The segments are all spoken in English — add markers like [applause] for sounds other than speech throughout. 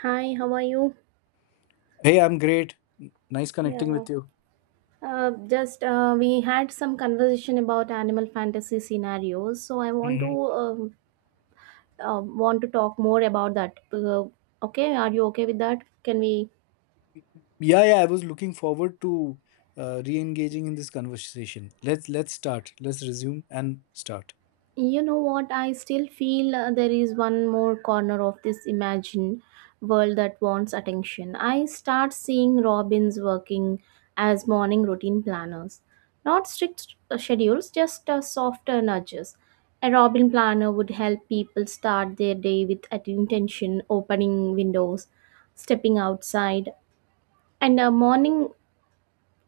Hi, how are you? Hey, I'm great. Nice connecting Yeah. with you. Just we had some conversation about animal fantasy scenarios, so I hmm um, want to talk more about that. Okay, are you okay with that? Can we Yeah, yeah, I was looking forward to re-engaging in this conversation. Let's start. Let's resume and start. You know what? I still feel there is one more corner of this imagined world that wants attention. I start seeing robins working as morning routine planners. Not strict schedules, just softer nudges. A robin planner would help people start their day with intention, opening windows, stepping outside, and a morning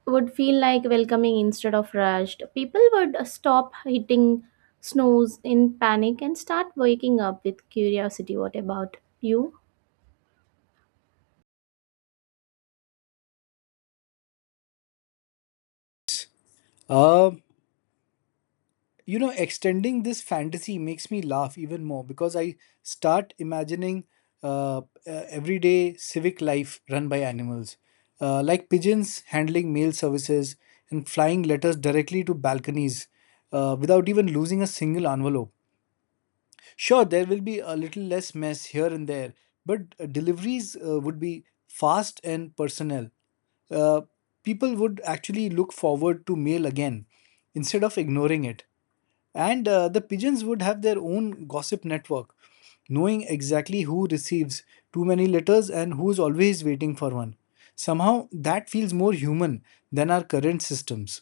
would feel like welcoming instead of rushed. People would stop hitting snooze in panic and start waking up with curiosity. What about you? Uh, Extending this fantasy makes me laugh even more because I start imagining uh, everyday civic life run by animals, like pigeons handling mail services and flying letters directly to balconies without even losing a single envelope. Sure, there will be a little less mess here and there, but deliveries would be fast and personal. Uh, People would actually look forward to mail again instead of ignoring it. And the pigeons would have their own gossip network, knowing exactly who receives too many letters and who's always waiting for one. Somehow, that feels more human than our current systems.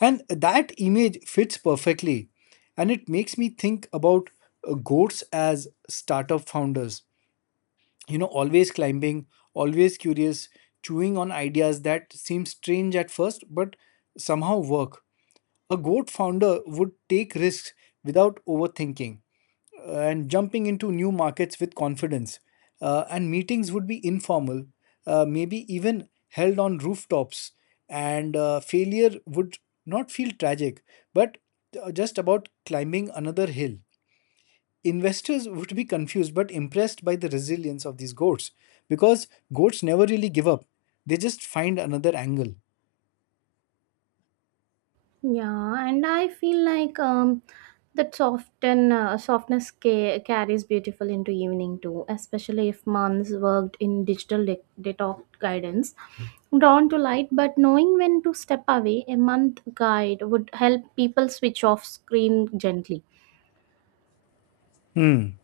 And that image fits perfectly. And it makes me think about goats as startup founders. You know, always climbing, always curious, chewing on ideas that seem strange at first, but somehow work. A goat founder would take risks without overthinking and jumping into new markets with confidence. And meetings would be informal, maybe even held on rooftops. And failure would not feel tragic, but just about climbing another hill. Investors would be confused but impressed by the resilience of these goats because goats never really give up, they just find another angle. Yeah, and I feel like that soften softness carries beautiful into evening too, especially if months worked in digital detox guidance. Drawn to light, but knowing when to step away, a month guide would help people switch off screen gently. Hmm.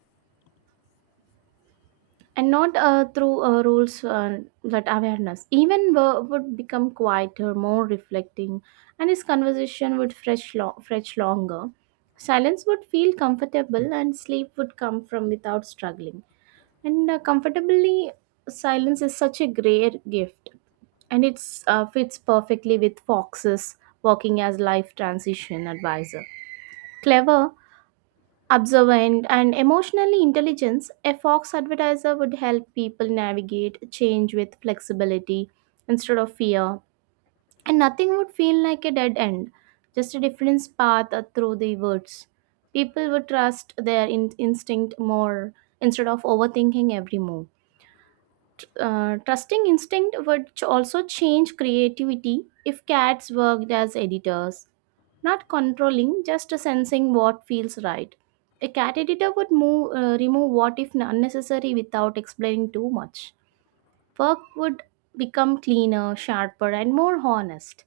And not through rules, that awareness even would become quieter, more reflecting, and his conversation would fetch longer. Silence would feel comfortable and sleep would come from without struggling and comfortably. Silence is such a rare gift, and it's fits perfectly with fox's working as life transition advisor. Clever, observant, and emotionally intelligent, a fox advertiser would help people navigate change with flexibility instead of fear, and nothing would feel like a dead end, just a different path through the woods. People would trust their instinct more instead of overthinking every move. Trusting instinct would also change creativity if cats worked as editors, not controlling, just sensing what feels right. A cat editor would remove what if unnecessary without explaining too much. Work would become cleaner, sharper, and more honest.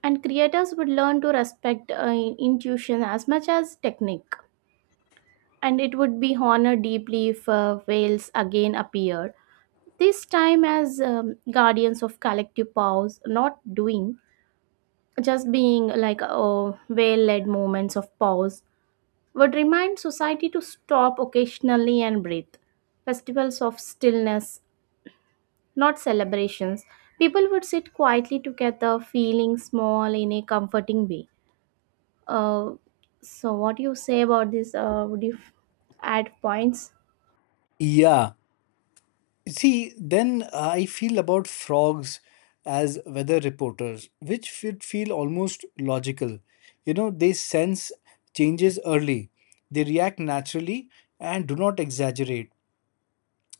And creators would learn to respect intuition as much as technique. And it would be honored deeply if whales again appeared, this time as guardians of collective pause, not doing, just being like, oh, well-led moments of pause would remind society to stop occasionally and breathe. Festivals of stillness, not celebrations. People would sit quietly together, feeling small in a comforting way. uh, so what do you say about this? Would you add points? Yeah. See, then I feel about frogs as weather reporters, which would feel almost logical. You know, they sense changes early, they react naturally, and do not exaggerate.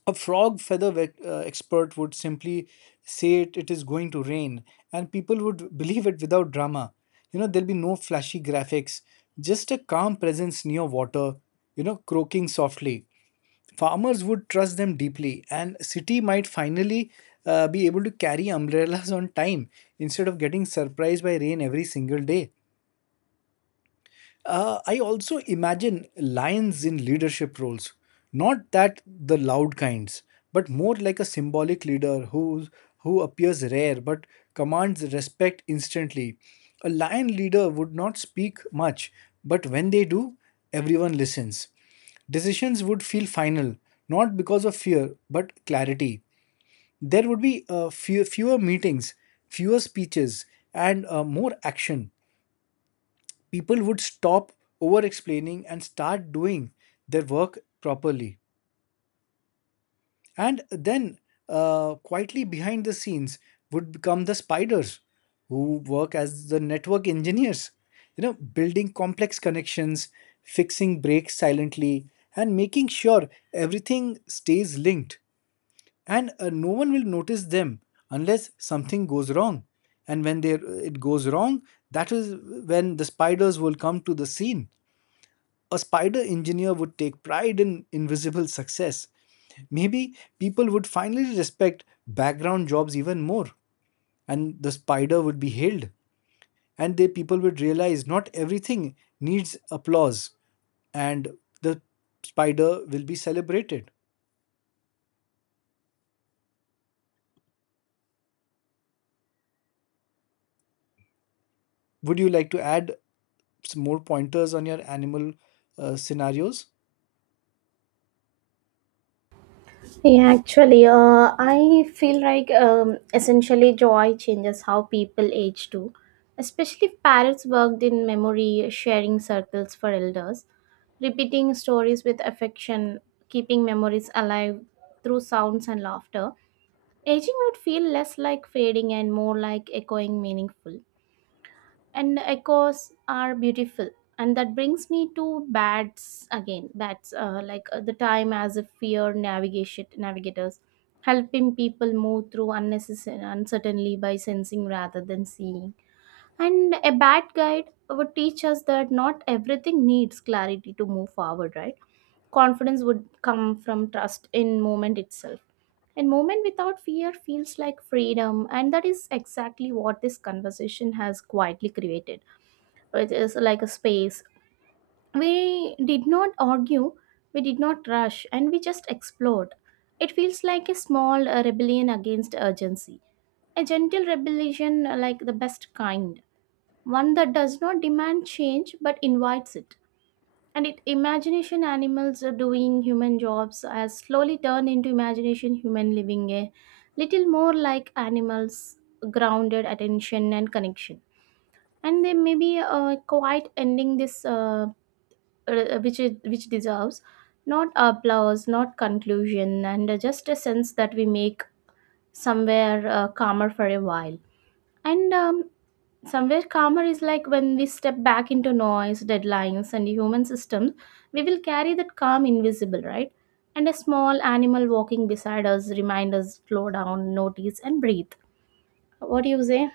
A frog expert would simply say it is going to rain, and people would [laughs] believe it without drama. You know, there'll be no flashy graphics, just a calm presence near water, you know, croaking softly. Farmers would trust them deeply, and city might finally be able to carry umbrellas [laughs] on time instead of getting surprised by rain every single day. I also imagine lions in leadership roles, not that the loud kinds, but more like a symbolic leader who appears rare but commands respect instantly. A lion leader would not speak much, but when they do, everyone listens. Decisions would feel final, not because of fear, but clarity. There would be fewer meetings, fewer speeches, and more action. People would stop over explaining and start doing their work properly. And then, quietly behind the scenes, would become the spiders who work as the network engineers, you know, building complex connections, fixing breaks silently, and making sure everything stays linked. And no one will notice them unless something goes wrong. And when it goes wrong, that is when the spiders will come to the scene. A spider engineer would take pride in invisible success. Maybe people would finally respect background jobs even more, and the spider would be hailed. And the people would realize not everything needs applause, and the spider will be celebrated. Would you like to add some more pointers on your animal scenarios? Yeah, actually, I feel like essentially joy changes how people age too, especially if parents worked in memory sharing circles for elders, repeating stories with affection, keeping memories alive through sounds and laughter. Aging would feel less like fading and more like echoing meaningful, and echoes are beautiful. And that brings me to bats again. Bats, the time as a fear navigation navigators, helping people move through unnecessary uncertainly by sensing rather than seeing. And a bat guide would teach us that not everything needs clarity to move forward, right? Confidence would come from trust in movement itself, and movement without fear feels like freedom, and that is exactly what this conversation has quietly created, which is like a space. We did not argue, we did not rush, and we just explored. It feels like a small rebellion against urgency, a gentle rebellion, like the best kind, one that does not demand change but invites it. And it imagination animals are doing human jobs has slowly turned into imagination human living a little more like animals, grounded attention and connection. And they may be quite ending this, which is, which deserves not applause, not conclusion, and just a sense that we make somewhere calmer for a while. And somewhere calmer is like when we step back into noise, deadlines, and human systems, we will carry that calm invisible, right? And a small animal walking beside us remind us slow down, notice, and breathe. What do you say?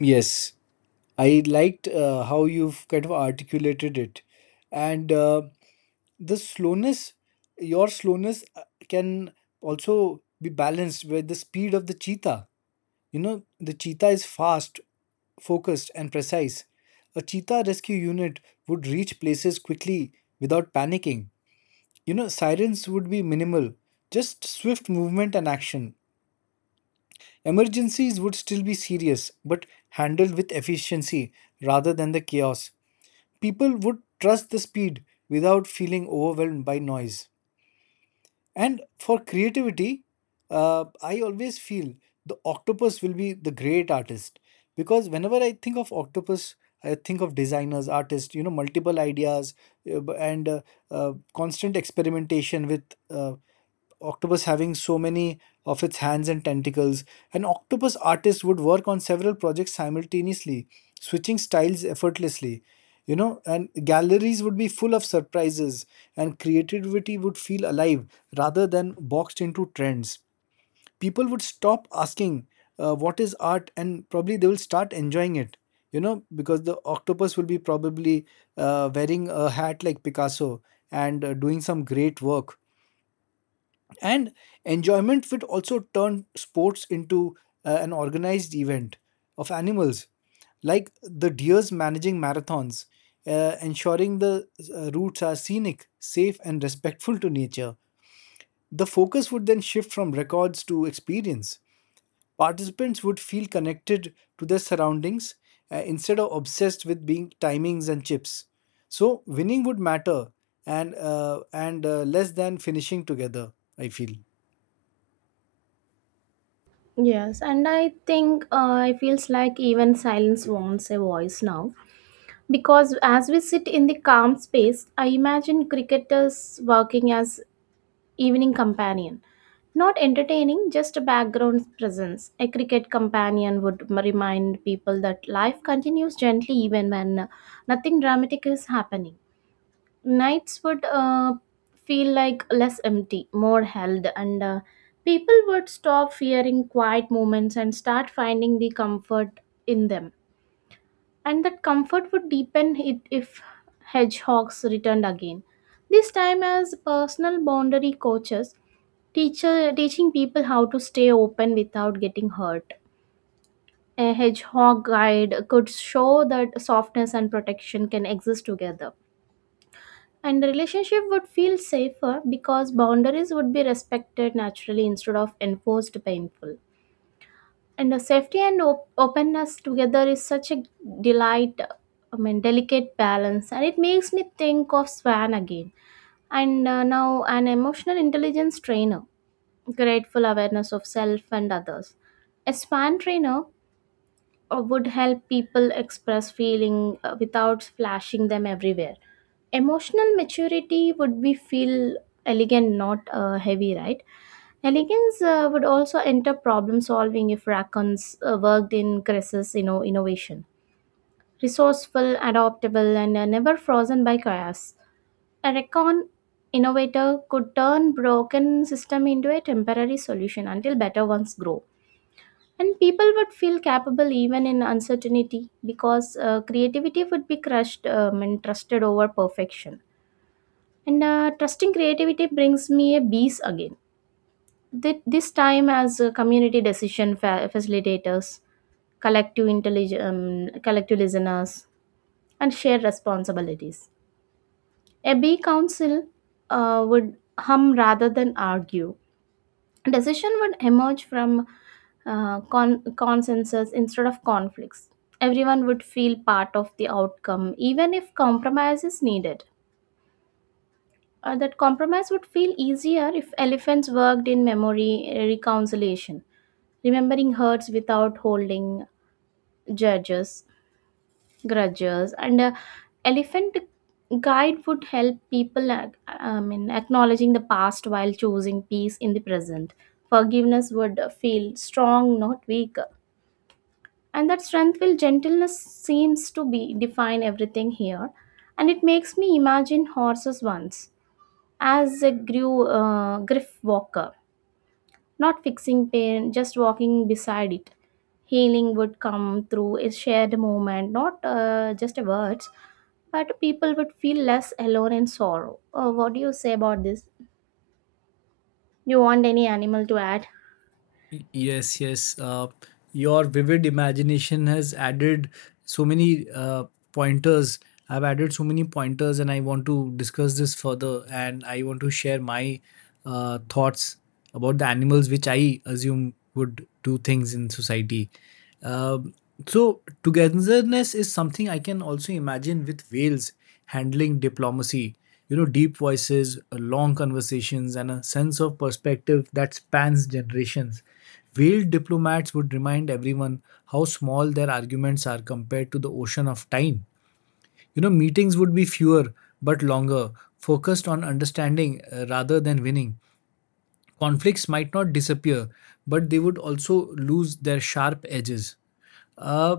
Yes, I liked how you've kind of articulated it. And the slowness your slowness can also be balanced with the speed of the cheetah. You know, the cheetah is fast, focused, and precise. A cheetah rescue unit would reach places quickly without panicking. You know, sirens would be minimal, just swift movement and action. Emergencies would still be serious but handled with efficiency rather than the chaos. People would trust the speed without feeling overwhelmed by noise. And for creativity, I always feel the octopus will be the great artist because whenever I think of octopus, I think of designers, artists, you know, multiple ideas b- and constant experimentation with uh, octopus having so many of its hands and tentacles. An octopus artist would work on several projects simultaneously, switching styles effortlessly. You know, and galleries would be full of surprises, and creativity would feel alive rather than boxed into trends. People would stop asking, "What is art?" and probably they will start enjoying it. You know, because the octopus will be probably wearing a hat like Picasso and doing some great work, and enjoyment would also turn sports into an organized event of animals, like the deers managing marathons, ensuring the routes are scenic, safe, and respectful to nature. The focus would then shift from records to experience. Participants would feel connected to their surroundings instead of obsessed with being timings and chips. So winning would matter and less than finishing together. I feel. Yes, and I think it feels like even silence wants a voice now. Because as we sit in the calm space, I imagine cricketers working as evening companion. Not entertaining, just a background presence. A cricket companion would remind people that life continues gently even when nothing dramatic is happening. Nights would feel like less empty, more held, and people would stop fearing quiet moments and start finding the comfort in them. And that comfort would deepen it if hedgehogs returned again. This time as personal boundary coaches, teacher teaching people how to stay open without getting hurt. A hedgehog guide could show that softness and protection can exist together. And the relationship would feel safer because boundaries would be respected naturally instead of enforced painful. And the safety and openness together is such a delight, I mean delicate balance. And it makes me think of swan again. And now an emotional intelligence trainer, grateful awareness of self and others. A swan trainer would help people express feeling without flashing them everywhere. Emotional maturity would be feel elegant, not heavy, right? Elegance would also enter problem solving if raccoons worked in crisis, you know, innovation. Resourceful, adaptable, and never frozen by chaos. A Rackon innovator could turn broken system into a temporary solution until better ones grow. And people would feel capable even in uncertainty, because creativity would be crushed and trusted over perfection. And trusting creativity brings me a bees again. This time as a community decision facilitators, collective listeners, and shared responsibilities. A B council would hum rather than argue. Decision would emerge from consensus instead of conflicts. Everyone would feel part of the outcome, even if compromise is needed. That compromise would feel easier if elephants worked in memory reconciliation, remembering hurts without holding judges, grudges, and elephant guide would help people I mean, acknowledging the past while choosing peace in the present. Forgiveness would feel strong, not weak. And that strength will gentleness seems to be define everything here. And it makes me imagine horses once as a griff walker, not fixing pain, just walking beside it. Healing would come through a shared moment, not just words, but people would feel less alone in sorrow. Oh, what do you say about this? You want any animal to add? Yes, yes. Your vivid imagination has added so many pointers. I've added so many pointers, and I want to discuss this further. And I want to share my thoughts about the animals which I assume would do things in society. Um, so, togetherness is something I can also imagine with whales handling diplomacy. You know, deep voices, long conversations, and a sense of perspective that spans generations. Veiled diplomats would remind everyone how small their arguments are compared to the ocean of time. You know, meetings would be fewer but longer, focused on understanding rather than winning. Conflicts might not disappear, but they would also lose their sharp edges. Uh,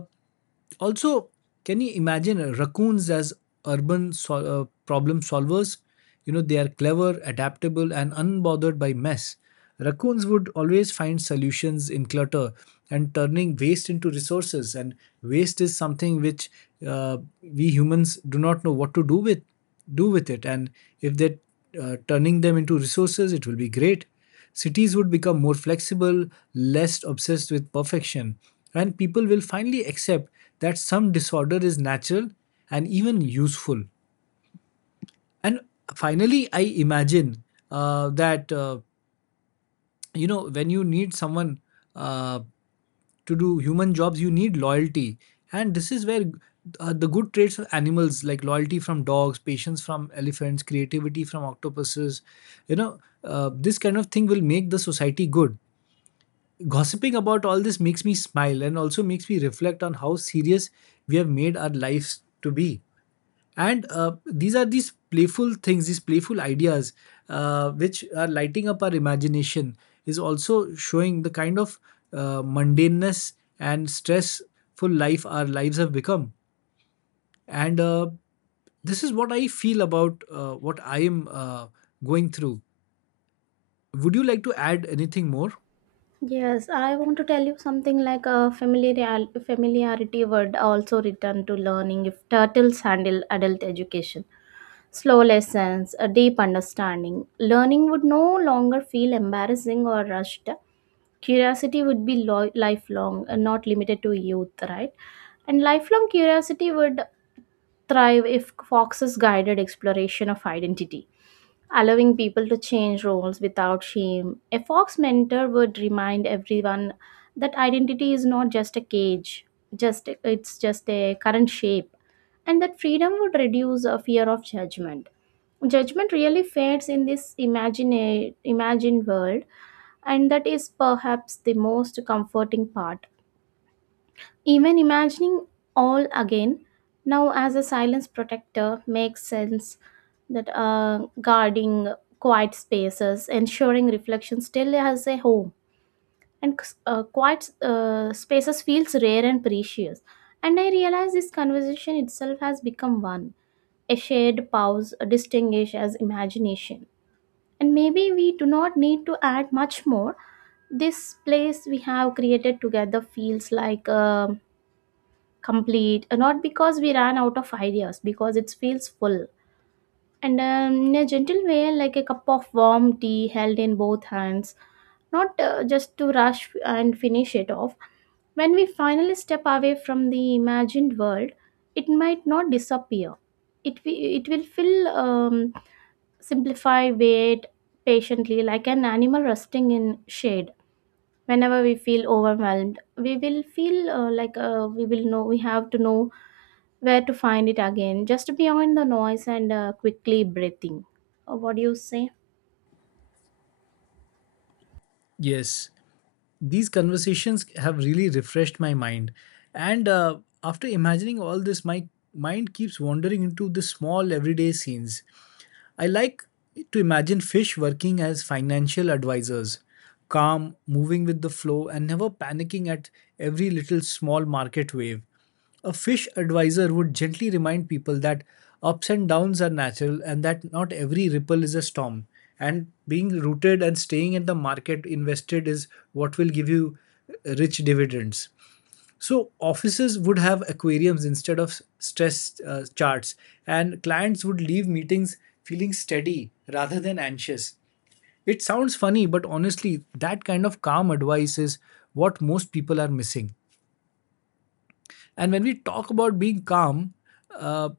Also, can you imagine raccoons as urban problem solvers? You know, they are clever, adaptable, and unbothered by mess. Raccoons would always find solutions in clutter and turning waste into resources. And waste is something which we humans do not know what to do with it. And if they're turning them into resources, it will be great. Cities would become more flexible, less obsessed with perfection, and people will finally accept that some disorder is natural and even useful. And finally, I imagine that you know, when you need someone uh, to do human jobs, you need loyalty, and this is where the good traits of animals like loyalty from dogs, patience from elephants, creativity from octopuses, you know, this kind of thing will make the society good. Gossiping about all this makes me smile and also makes me reflect on how serious we have made our lives to be. And these are these playful things, these playful ideas, which are lighting up our imagination, is also showing the kind of mundaneness and stressful life our lives have become. And this is what I feel about what I am going through. Would you like to add anything more? Yes, I want to tell you something like a familiarity would also return to learning if turtles handle adult education. Slow lessons, a deep understanding. Learning would no longer feel embarrassing or rushed. Curiosity would be lifelong, and not limited to youth, right? And lifelong curiosity would thrive if Fox's guided exploration of identity, allowing people to change roles without shame. A Fox mentor would remind everyone that identity is not just a cage, just it's just a current shape, and that freedom would reduce a fear of judgment. Judgment really fades in this imagined world, and that is perhaps the most comforting part. Even imagining all again, now as a silence protector, makes sense that guarding quiet spaces, ensuring reflection still has a home. And quiet spaces feels rare and precious. And I realize this conversation itself has become one, a shared pause distinguished as imagination. And maybe we do not need to add much more. This place we have created together feels like complete, not because we ran out of ideas, because it feels full. And in a gentle way, like a cup of warm tea held in both hands, not just to rush and finish it off. When we finally step away from the imagined world, it might not disappear. It will feel simplify, wait patiently like an animal resting in shade. Whenever we feel overwhelmed, we will feel we will know, we have to know where to find it again, just beyond the noise and quickly breathing. What do you say? Yes. These conversations have really refreshed my mind, and after imagining all this, my mind keeps wandering into the small everyday scenes. I like to imagine fish working as financial advisors, calm, moving with the flow, and never panicking at every little small market wave. A fish advisor would gently remind people that ups and downs are natural and that not every ripple is a storm. And being rooted and staying at the market invested is what will give you rich dividends. So offices would have aquariums instead of stress charts, and clients would leave meetings feeling steady rather than anxious. It sounds funny, but honestly, that kind of calm advice is what most people are missing. And when we talk about being calm, uh,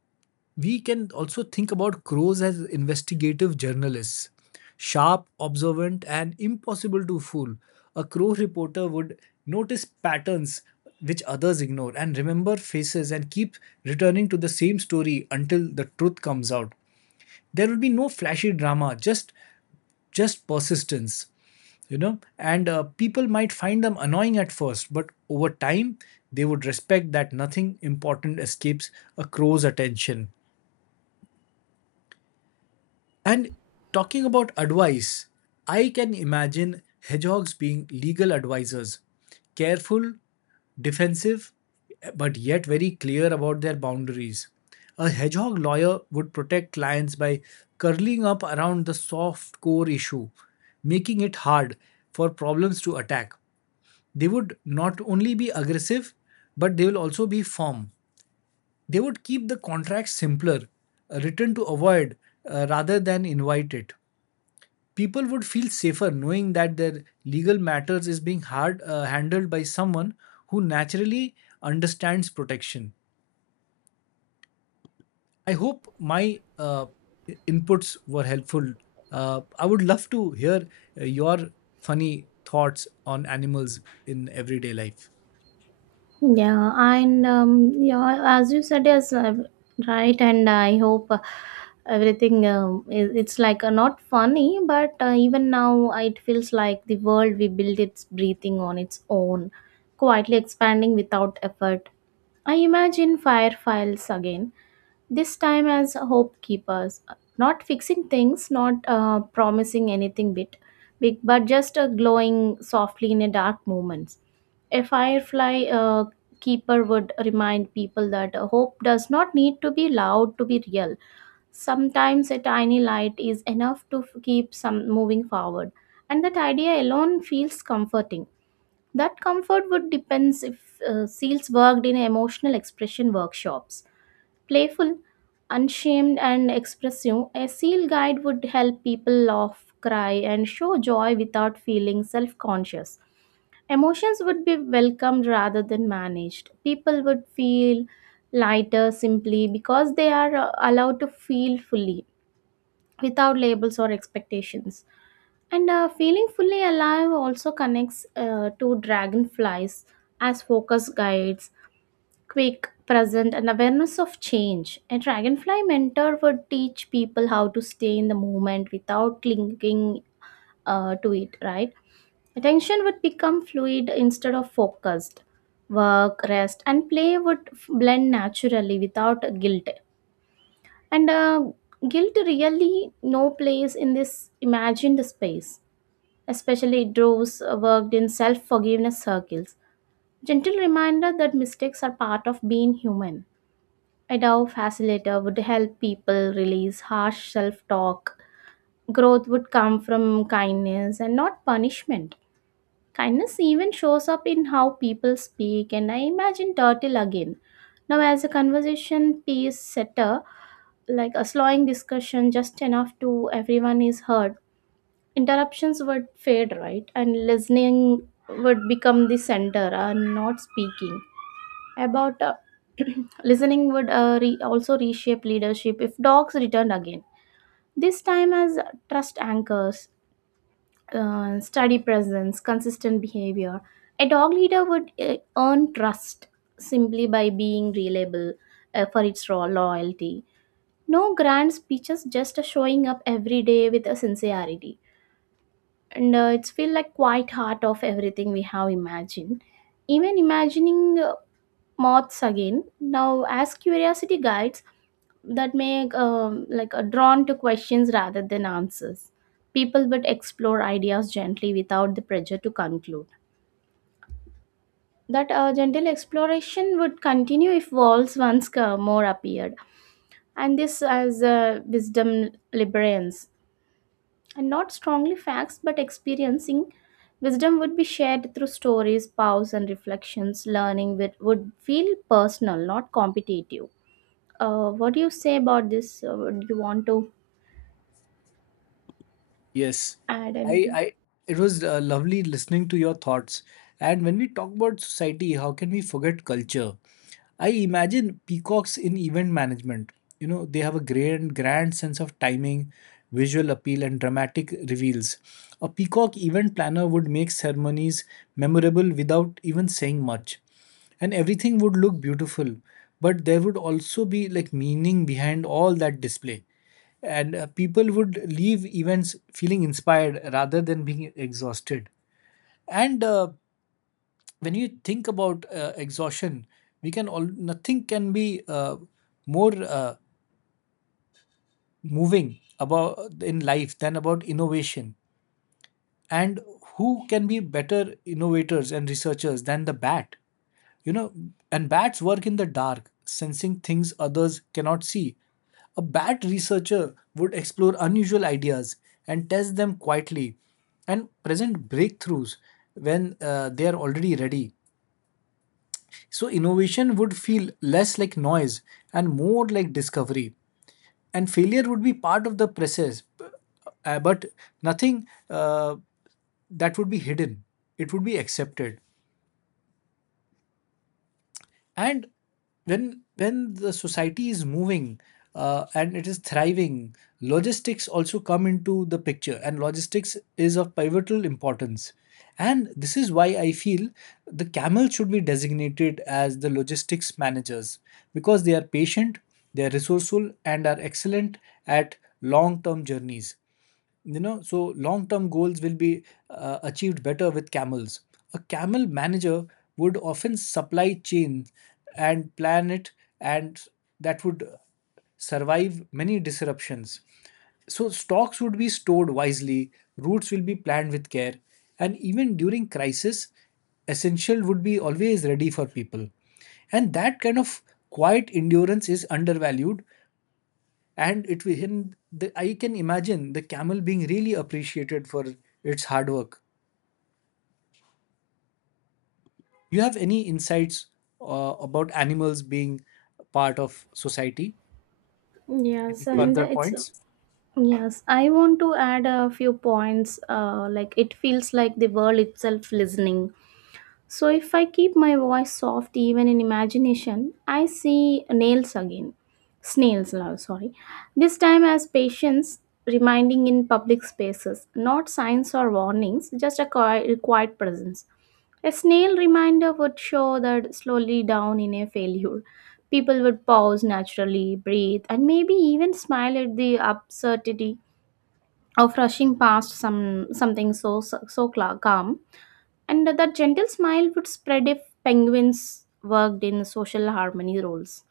we can also think about crows as investigative journalists, sharp, observant, and impossible to fool. A crow reporter would notice patterns which others ignore and remember faces and keep returning to the same story until the truth comes out. There will be no flashy drama, just persistence. You know, and people might find them annoying at first, but over time they would respect that nothing important escapes a crow's attention. And talking about advice, I can imagine hedgehogs being legal advisors, careful, defensive, but yet very clear about their boundaries. A hedgehog lawyer would protect clients by curling up around the soft core issue, making it hard for problems to attack. They would not only be aggressive, but they will also be firm. They would keep the contract simpler, written to avoid rather than invite it. People would feel safer knowing that their legal matters is being hard handled by someone who naturally understands protection. I hope my uh, inputs were helpful. I would love to hear your funny thoughts on animals in everyday life. Yeah, as you said, yes, right. And I hope everything, it's like, not funny, but even now it feels like the world we built it's breathing on its own, quietly expanding without effort. I imagine fire files again, this time as hope keepers, not fixing things, not promising anything bit big, but just glowing softly in a dark moments. A firefly keeper would remind people that hope does not need to be loud to be real. Sometimes a tiny light is enough to keep some moving forward, and that idea alone feels comforting. That comfort would depends if seals worked in emotional expression workshops. Playful, unshamed, and expressive, a seal guide would help people laugh, cry, and show joy without feeling self conscious. Emotions would be welcomed rather than managed. People would feel lighter simply because they are allowed to feel fully without labels or expectations. And Feeling fully alive also connects to dragonflies as focus guides quick, present, and awareness of change. A dragonfly mentor would teach people how to stay in the moment without clinging to it, right? Attention would become fluid instead of focused. Work, rest, and play would blend naturally without guilt. And Guilt really no place in this imagined space. Especially those worked in self-forgiveness circles. Gentle reminder that mistakes are part of being human. A Dao facilitator would help people release harsh self talk. Growth would come from kindness and not punishment. Kindness even shows up in how people speak, and I imagine Turtle again. Now, as a conversation piece setter, like a slowing discussion just enough to everyone is heard, interruptions would fade, right? And listening would become the center and not speaking about [clears throat] listening would also reshape leadership if dogs returned again this time as trust anchors, steady presence consistent behavior. A dog leader would earn trust simply by being reliable, for its raw loyalty. No grand speeches, just showing up every day with a sincerity, and it's feel like quite heart of everything we have imagined. Even imagining moths again now as curiosity guides that make like a drawn to questions rather than answers. People would explore ideas gently without the pressure to conclude that gentle exploration would continue if walls once more appeared, and this as wisdom librarians and not strongly facts but experiencing. Wisdom would be shared through stories pause and reflections. Learning would feel personal, not competitive. What do you say about this? Do you want to Yes, add I, anything? I, it was lovely listening to your thoughts. And when we talk about society, how can we forget culture? I imagine peacocks in event management. You know, they have a grand sense of timing, visual appeal, and dramatic reveals. A peacock event planner would make ceremonies memorable without even saying much. And everything would look beautiful, but there would also be like meaning behind all that display, and people would leave events feeling inspired rather than being exhausted. And when you think about exhaustion, we can all, nothing can be more moving about in life than about innovation, and who can be better innovators and researchers than the bat? You know, and bats work in the dark, sensing things others cannot see. A bat researcher would explore unusual ideas and test them quietly and present breakthroughs when they are already ready. So, innovation would feel less like noise and more like discovery, and failure would be part of the process, but nothing that would be hidden, it would be accepted. And when the society is moving and it is thriving, logistics also come into the picture, and logistics is of pivotal importance. And this is why I feel the camel should be designated as the logistics managers because they are patient, they are resourceful, and are excellent at long term journeys. You know, so long term goals will be achieved better with camels. A camel manager would often supply chain and plan it, and that would survive many disruptions. So stocks would be stored wisely, routes will be planned with care, and even during crisis, essential would be always ready for people. And that kind of quiet endurance is undervalued, and it will, I can imagine the camel being really appreciated for its hard work. You have any insights about animals being part of society, Yes, any and further it's points? yes, I want to add a few points. Like it feels like the world itself listening. So if I keep my voice soft even in imagination, I see nails again. Snails, sorry. This time as patients reminding in public spaces, not signs or warnings, just a quiet presence. A snail reminder would show that slowly down in a failure. People would pause naturally, breathe, and maybe even smile at the absurdity of rushing past some something so so, so calm. And that gentle smile would spread if penguins worked in social harmony roles.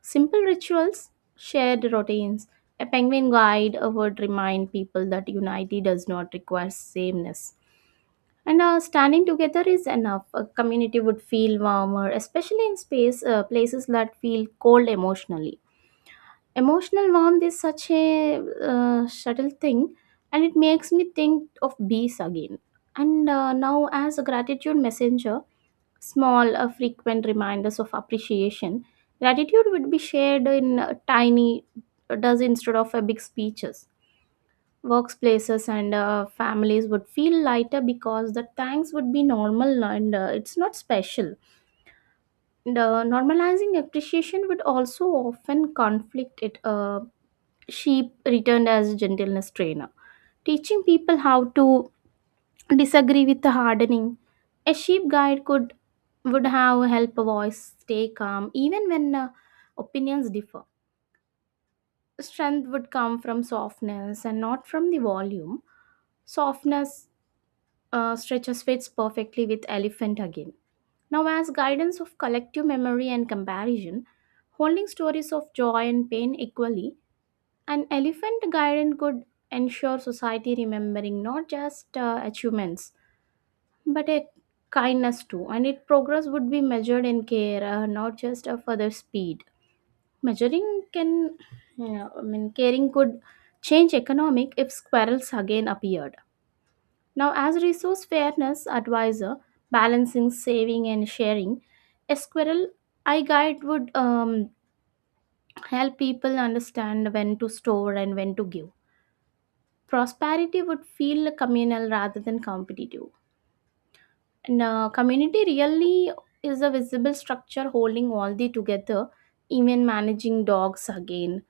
Simple rituals, shared routines. A penguin guide would remind people that unity does not require sameness. And Standing together is enough. A community would feel warmer, especially in space places that feel cold emotionally. Emotional warmth is such a subtle thing, and it makes me think of bees again. And Now, as a gratitude messenger, small frequent reminders of appreciation. Gratitude would be shared in tiny does instead of big speeches. Workplaces and families would feel lighter because the thanks would be normal and it's not special, normalizing appreciation would also often conflict it sheep returned as a gentleness trainer teaching people how to disagree with the hardening. A sheep guide could would have helped a voice stay calm even when opinions differ. Strength would come from softness and not from the volume. Softness stretches fits perfectly with elephant again. Now, as guidance of collective memory and comparison, holding stories of joy and pain equally, an elephant guidance could ensure society remembering not just achievements but a kindness too, and its progress would be measured in care, not just a further speed. Measuring can, yeah, I mean, caring could change economic if squirrels again appeared. Now, as resource fairness advisor, balancing saving and sharing, a squirrel eye guide would help people understand when to store and when to give. Prosperity would feel communal rather than competitive. And Community really is a visible structure holding all the together, even managing dogs again.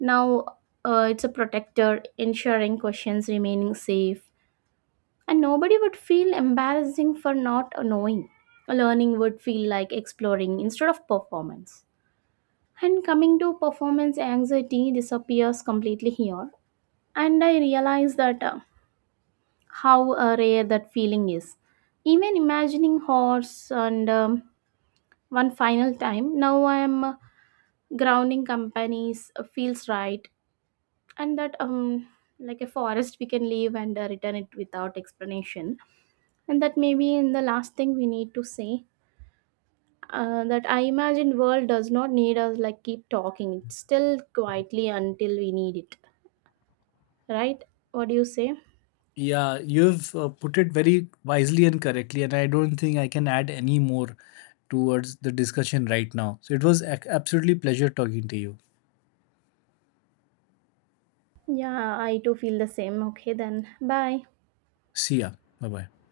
Now it's a protector, ensuring questions remaining safe, and nobody would feel embarrassing for not knowing. Learning would feel like exploring instead of performance. And coming to performance anxiety disappears completely here. And I realize that how rare that feeling is. Even imagining horse and one final time, now I am grounding companies feels right, and that like a forest we can leave and return it without explanation, and that maybe in the last thing we need to say, that I imagine world does not need us like keep talking it's still quietly until we need it, right? What do you say? Yeah, you've put it very wisely and correctly, and I don't think I can add any more towards the discussion right now. So it was absolutely pleasure talking to you. Yeah, I too feel the same. Okay then, bye. See ya. Bye bye.